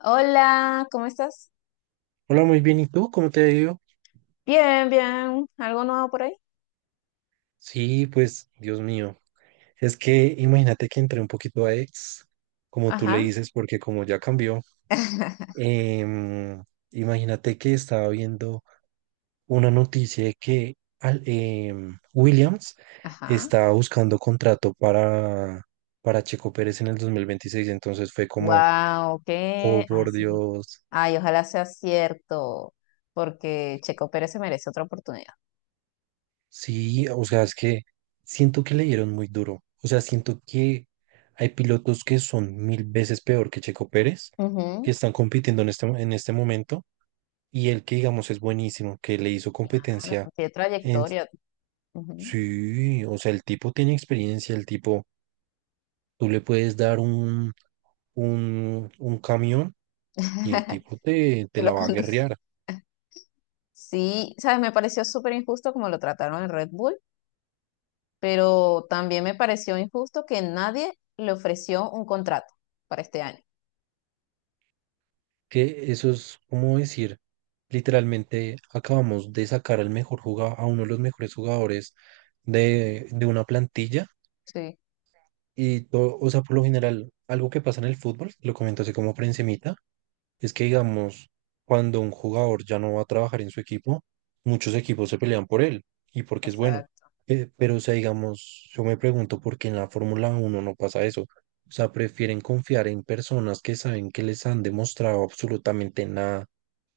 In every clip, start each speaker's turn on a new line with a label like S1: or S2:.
S1: Hola, ¿cómo estás?
S2: Hola, muy bien. ¿Y tú? ¿Cómo te ha ido?
S1: Bien, bien. ¿Algo nuevo por ahí?
S2: Sí, pues, Dios mío. Es que imagínate que entré un poquito a ex, como tú le
S1: Ajá.
S2: dices, porque como ya cambió, em, imagínate que estaba viendo una noticia de que Williams
S1: Ajá.
S2: estaba buscando contrato para Checo Pérez en el 2026. Entonces fue como,
S1: Wow,
S2: oh,
S1: qué. Ay,
S2: por
S1: sí.
S2: Dios.
S1: Ay, ojalá sea cierto, porque Checo Pérez se merece otra oportunidad.
S2: Sí, o sea, es que siento que le dieron muy duro. O sea, siento que hay pilotos que son mil veces peor que Checo Pérez,
S1: Ujú.
S2: que están compitiendo en este momento, y el que digamos es buenísimo, que le hizo
S1: Claro,
S2: competencia
S1: tiene
S2: en.
S1: trayectoria. Ujú.
S2: Sí, o sea, el tipo tiene experiencia, el tipo, tú le puedes dar un camión y el tipo te
S1: Se
S2: la
S1: lo
S2: va a
S1: conduce.
S2: guerrear.
S1: Sí, sabes, me pareció súper injusto como lo trataron en Red Bull, pero también me pareció injusto que nadie le ofreció un contrato para este año.
S2: Que eso es como decir, literalmente acabamos de sacar al mejor jugador, a uno de los mejores jugadores de una plantilla.
S1: Sí,
S2: Y todo, o sea, por lo general, algo que pasa en el fútbol, lo comento así como por encimita, es que, digamos, cuando un jugador ya no va a trabajar en su equipo, muchos equipos se pelean por él y porque es bueno.
S1: exacto.
S2: Pero, o sea, digamos, yo me pregunto por qué en la Fórmula uno no pasa eso. O sea, prefieren confiar en personas que saben que les han demostrado absolutamente nada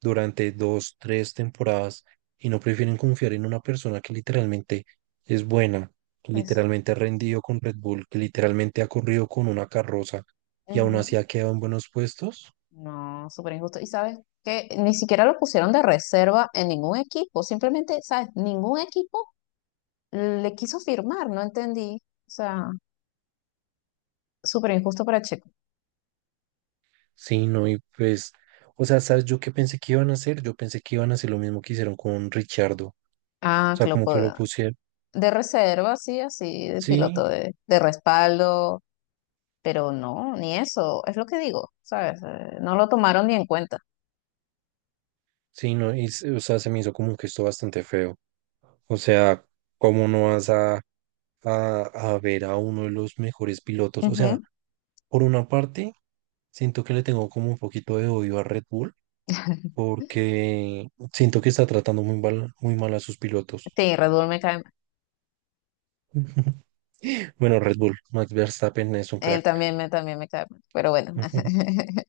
S2: durante dos, tres temporadas y no prefieren confiar en una persona que literalmente es buena, que literalmente ha rendido con Red Bull, que literalmente ha corrido con una carroza y aún
S1: Eso.
S2: así ha quedado en buenos puestos.
S1: No, súper injusto. Y sabes que ni siquiera lo pusieron de reserva en ningún equipo. Simplemente, ¿sabes? Ningún equipo le quiso firmar, no entendí. O sea, súper injusto para Checo.
S2: Sí, no, y pues, o sea, ¿sabes yo qué pensé que iban a hacer? Yo pensé que iban a hacer lo mismo que hicieron con Richardo. O
S1: Ah,
S2: sea,
S1: que lo
S2: como que lo
S1: pueda.
S2: pusieron.
S1: De reserva, sí, así, de
S2: Sí,
S1: piloto de respaldo. Pero no, ni eso. Es lo que digo, ¿sabes? No lo tomaron ni en cuenta.
S2: sí, no, y, o sea, se me hizo como un gesto bastante feo. O sea, ¿cómo no vas a ver a uno de los mejores pilotos? O sea,
S1: Ujú.
S2: por una parte, siento que le tengo como un poquito de odio a Red Bull, porque siento que está tratando muy mal a sus pilotos.
S1: Sí, Red Bull me cae.
S2: Bueno, Red Bull, Max Verstappen es un
S1: Él
S2: crack.
S1: también me cae mal, pero bueno.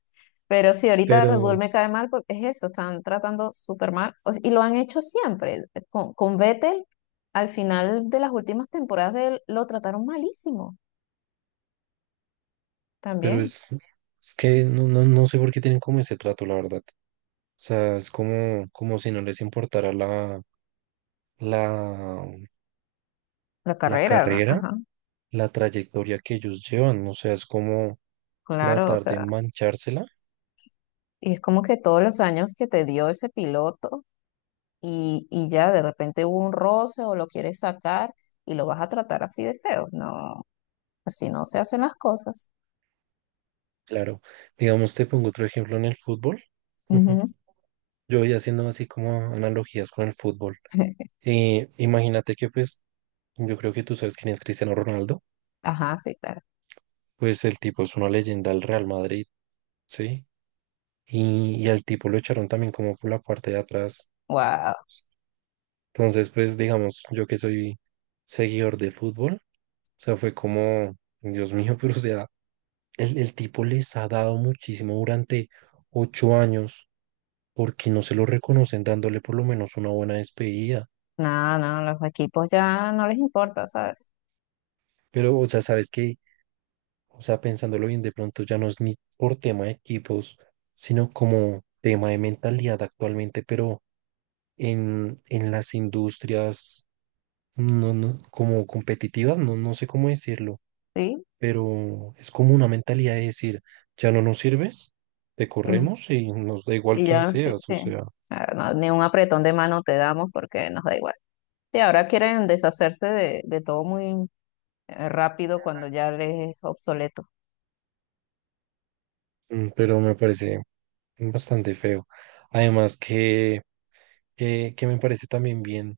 S1: Pero sí, ahorita Red Bull
S2: Pero.
S1: me cae mal porque es eso, están tratando súper mal. Y lo han hecho siempre. Con Vettel, al final de las últimas temporadas de él, lo trataron malísimo
S2: Pero
S1: también.
S2: es que no, no, no sé por qué tienen como ese trato, la verdad. O sea, es como si no les importara la,
S1: La
S2: la
S1: carrera, ¿no?
S2: carrera,
S1: Ajá,
S2: la trayectoria que ellos llevan. O sea, es como
S1: claro, o
S2: tratar de
S1: sea,
S2: manchársela.
S1: y es como que todos los años que te dio ese piloto y ya de repente hubo un roce o lo quieres sacar y lo vas a tratar así de feo. No, así no se hacen las cosas.
S2: Claro, digamos, te pongo otro ejemplo en el fútbol.
S1: Ujú.
S2: Yo voy haciendo así como analogías con el fútbol. Imagínate que pues, yo creo que tú sabes quién es Cristiano Ronaldo.
S1: Ajá, sí, claro.
S2: Pues el tipo es una leyenda del Real Madrid, ¿sí? Y al tipo lo echaron también como por la parte de atrás.
S1: Wow.
S2: Entonces, pues digamos, yo que soy seguidor de fútbol, o sea, fue como, Dios mío, pero o sea, el tipo les ha dado muchísimo durante 8 años, porque no se lo reconocen dándole por lo menos una buena despedida.
S1: No, no, los equipos ya no les importa, ¿sabes?
S2: Pero, o sea, sabes que, o sea, pensándolo bien, de pronto ya no es ni por tema de equipos, sino como tema de mentalidad actualmente, pero en las industrias no, no, como competitivas, no, no sé cómo decirlo,
S1: Sí.
S2: pero es como una mentalidad de decir, ya no nos sirves, te
S1: mm,
S2: corremos y nos da igual
S1: Y
S2: quién
S1: ya, sí,
S2: seas, o
S1: sí.
S2: sea,
S1: O sea, no, ni un apretón de mano te damos porque nos da igual. Y ahora quieren deshacerse de todo muy rápido cuando ya les es obsoleto.
S2: pero me parece bastante feo. Además que me parece también bien,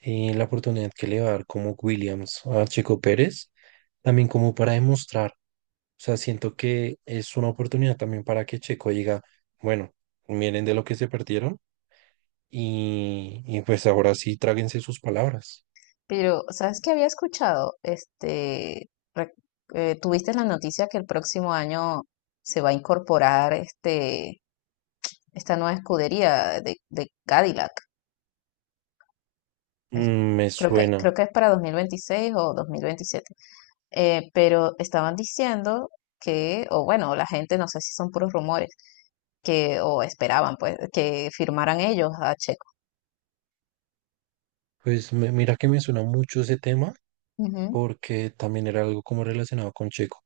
S2: la oportunidad que le va a dar como Williams a Checo Pérez, también como para demostrar, o sea, siento que es una oportunidad también para que Checo diga, bueno, miren de lo que se perdieron. Y pues ahora sí, tráguense sus palabras.
S1: Pero, ¿sabes qué había escuchado? Re- tuviste la noticia que el próximo año se va a incorporar esta nueva escudería de Cadillac. Es-
S2: Mm, me
S1: creo que,
S2: suena.
S1: creo que es para 2026 o 2027. Pero estaban diciendo o bueno, la gente, no sé si son puros rumores, o esperaban, pues, que firmaran ellos a Checo.
S2: Pues mira que me suena mucho ese tema
S1: Ujú,
S2: porque también era algo como relacionado con Checo.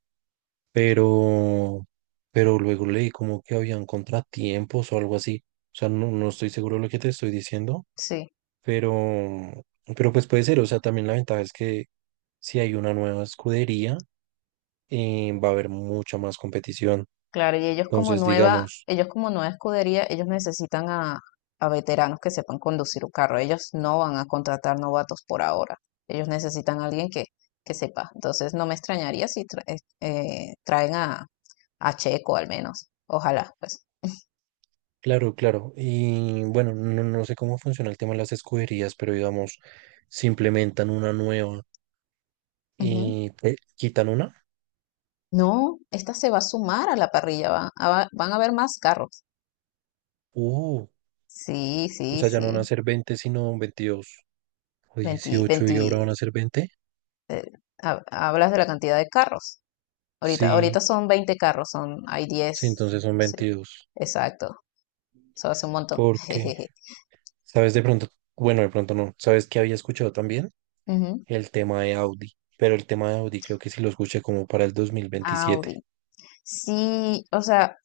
S2: Pero, pero luego leí como que habían contratiempos o algo así. O sea, no, no estoy seguro de lo que te estoy diciendo,
S1: sí,
S2: pero, pero pues puede ser. O sea, también la ventaja es que si hay una nueva escudería, va a haber mucha más competición.
S1: claro, y ellos como
S2: Entonces,
S1: nueva,
S2: digamos.
S1: ellos como nueva escudería, ellos necesitan a veteranos que sepan conducir un carro. Ellos no van a contratar novatos por ahora. Ellos necesitan a alguien que sepa. Entonces, no me extrañaría si traen a Checo al menos. Ojalá, pues.
S2: Claro, claro. Y bueno, no, no sé cómo funciona el tema de las escuderías, pero digamos, si implementan una nueva y te quitan una,
S1: No, esta se va a sumar a la parrilla, van a haber más carros.
S2: uh,
S1: Sí,
S2: o
S1: sí,
S2: sea, ya no van a
S1: sí.
S2: ser 20, sino 22 o
S1: 20,
S2: 18 y
S1: 20.
S2: ahora van a ser 20.
S1: eh, hablas de la cantidad de carros. Ahorita,
S2: Sí,
S1: ahorita son 20 carros, hay
S2: sí,
S1: 10.
S2: entonces son
S1: Sí,
S2: 22.
S1: exacto. Eso hace un montón.
S2: Porque,
S1: Jejeje.
S2: ¿sabes de pronto? Bueno, de pronto no. ¿Sabes que había escuchado también?
S1: Ujú.
S2: El tema de Audi, pero el tema de Audi creo que sí lo escuché como para el 2027.
S1: Audi. Sí, o sea,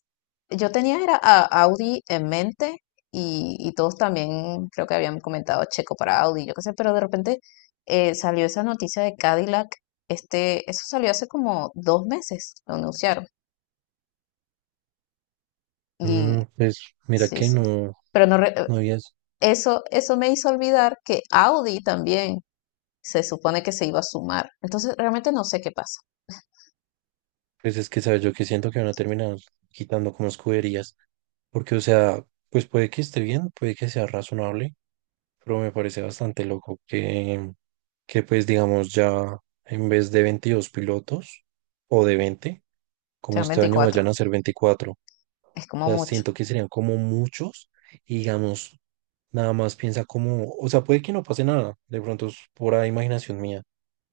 S1: yo tenía era a Audi en mente y todos también creo que habían comentado Checo para Audi, yo qué sé, pero de repente salió esa noticia de Cadillac, eso salió hace como 2 meses, lo anunciaron y
S2: Mm, pues mira
S1: sí,
S2: que
S1: sí,
S2: no.
S1: pero no,
S2: No había.
S1: eso me hizo olvidar que Audi también se supone que se iba a sumar, entonces realmente no sé qué pasa.
S2: Pues es que, ¿sabes? Yo que siento que van a terminar quitando como escuderías. Porque, o sea, pues puede que esté bien, puede que sea razonable, pero me parece bastante loco que, pues digamos ya en vez de 22 pilotos o de 20 como
S1: Sean
S2: este año
S1: 24,
S2: vayan a ser 24.
S1: es
S2: O
S1: como
S2: sea,
S1: mucho.
S2: siento que serían como muchos y digamos, nada más piensa como, o sea, puede que no pase nada, de pronto es pura imaginación mía,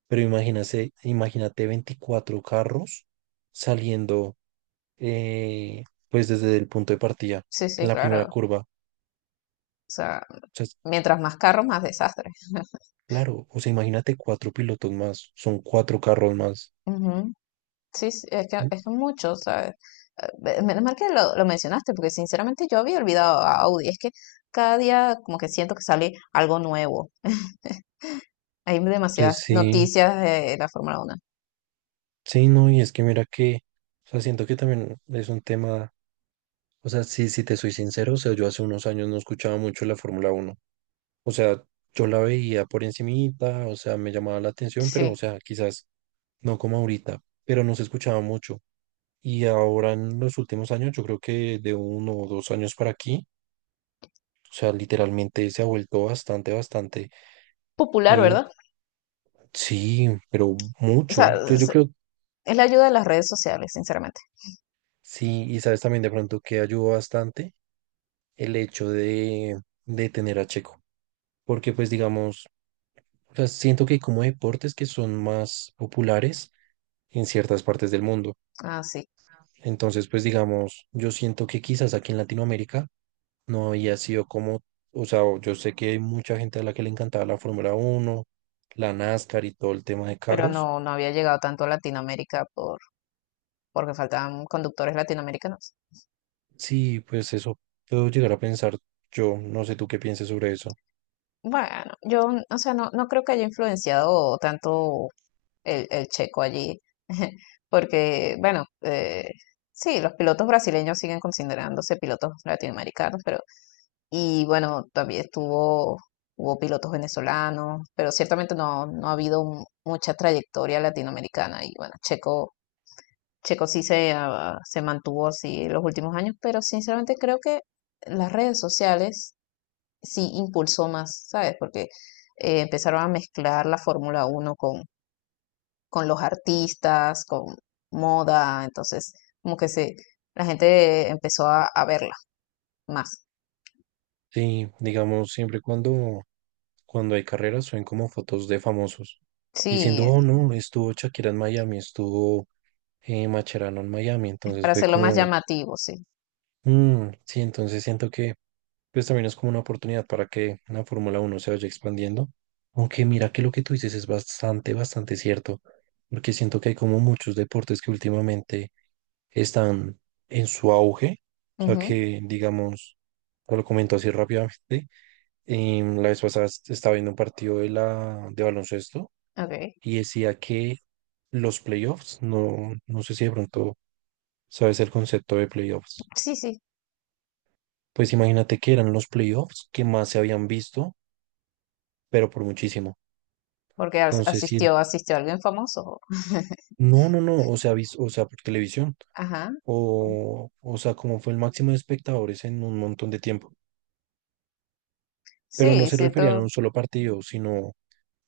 S2: pero imagínate, imagínate 24 carros saliendo, eh, pues desde el punto de partida,
S1: Sí,
S2: en
S1: sí,
S2: la primera
S1: claro.
S2: curva. O
S1: O sea,
S2: sea,
S1: mientras más carros, más desastre.
S2: claro, o sea, imagínate cuatro pilotos más, son cuatro carros más.
S1: Ujú. Sí, sí, es que mucho, ¿sabes? Eh, Menos mal que lo mencionaste, porque sinceramente yo había olvidado a Audi. Es que cada día como que siento que sale algo nuevo. Hay
S2: Entonces,
S1: demasiadas
S2: sí,
S1: noticias de la Fórmula Uno.
S2: sí, no, y es que mira que, o sea, siento que también es un tema, o sea, sí, si te soy sincero, o sea, yo hace unos años no escuchaba mucho la Fórmula Uno, o sea, yo la veía por encimita, o sea, me llamaba la atención, pero,
S1: Sí.
S2: o sea, quizás no como ahorita, pero no se escuchaba mucho. Y ahora en los últimos años, yo creo que de 1 o 2 años para aquí, o sea, literalmente se ha vuelto bastante, bastante.
S1: Popular,
S2: Y
S1: ¿verdad?
S2: sí, pero
S1: O sea,
S2: mucho. Yo
S1: es
S2: creo.
S1: es la ayuda de las redes sociales, sinceramente.
S2: Sí, y sabes también de pronto que ayudó bastante el hecho de tener a Checo. Porque pues digamos, o sea, siento que hay como deportes que son más populares en ciertas partes del mundo.
S1: Ah, sí.
S2: Entonces, pues digamos, yo siento que quizás aquí en Latinoamérica no había sido como, o sea, yo sé que hay mucha gente a la que le encantaba la Fórmula Uno, la NASCAR y todo el tema de
S1: Pero
S2: carros.
S1: no, no había llegado tanto a Latinoamérica porque faltaban conductores latinoamericanos.
S2: Sí, pues eso puedo llegar a pensar yo, no sé tú qué pienses sobre eso.
S1: Bueno, yo, o sea, no, no creo que haya influenciado tanto el checo allí, porque, bueno, sí, los pilotos brasileños siguen considerándose pilotos latinoamericanos, pero, y bueno, también estuvo, hubo pilotos venezolanos, pero ciertamente no, no ha habido mucha trayectoria latinoamericana, y bueno, Checo, Checo sí se mantuvo así en los últimos años, pero sinceramente creo que las redes sociales sí impulsó más, ¿sabes? Porque empezaron a mezclar la Fórmula uno con los artistas, con moda, entonces como que la gente empezó a verla más.
S2: Sí, digamos, siempre cuando hay carreras suben como fotos de famosos diciendo,
S1: Sí,
S2: oh no, estuvo Shakira en Miami, estuvo, Macherano en Miami, entonces
S1: para
S2: fue
S1: hacerlo más
S2: como,
S1: llamativo, sí.
S2: mm, sí, entonces siento que pues también es como una oportunidad para que la Fórmula Uno se vaya expandiendo, aunque mira que lo que tú dices es bastante, bastante cierto, porque siento que hay como muchos deportes que últimamente están en su auge. O sea
S1: Ujú,
S2: que, digamos, te lo comento así rápidamente. La vez pasada estaba viendo un partido de la de baloncesto
S1: ok.
S2: y decía que los playoffs, no, no sé si de pronto sabes el concepto de playoffs.
S1: Sí, sí,
S2: Pues imagínate que eran los playoffs que más se habían visto, pero por muchísimo.
S1: porque as-
S2: Entonces, si,
S1: asistió, asistió alguien famoso.
S2: no, no, no, o sea, o sea, por televisión.
S1: Ajá.
S2: O sea, como fue el máximo de espectadores en un montón de tiempo. Pero no
S1: Sí,
S2: se referían
S1: siento,
S2: a un solo partido, sino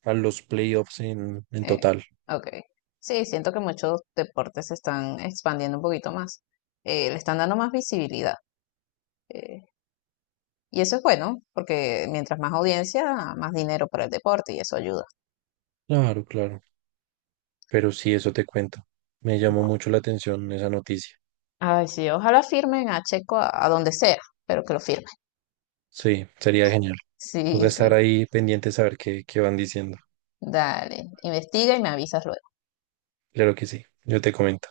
S2: a los playoffs en
S1: eh,
S2: total.
S1: ok. Sí, siento que muchos deportes se están expandiendo un poquito más. Le están dando más visibilidad. eh, y eso es bueno, porque mientras más audiencia, más dinero para el deporte y eso ayuda.
S2: Claro, claro. Pero sí, eso te cuento. Me llamó mucho la atención esa noticia.
S1: Ay, sí, ojalá firmen a Checo a donde sea, pero que lo firmen.
S2: Sí, sería genial. Voy a
S1: Sí, sí,
S2: estar ahí pendiente a saber qué van diciendo.
S1: dale, investiga y me avisas luego.
S2: Claro que sí, yo te comento.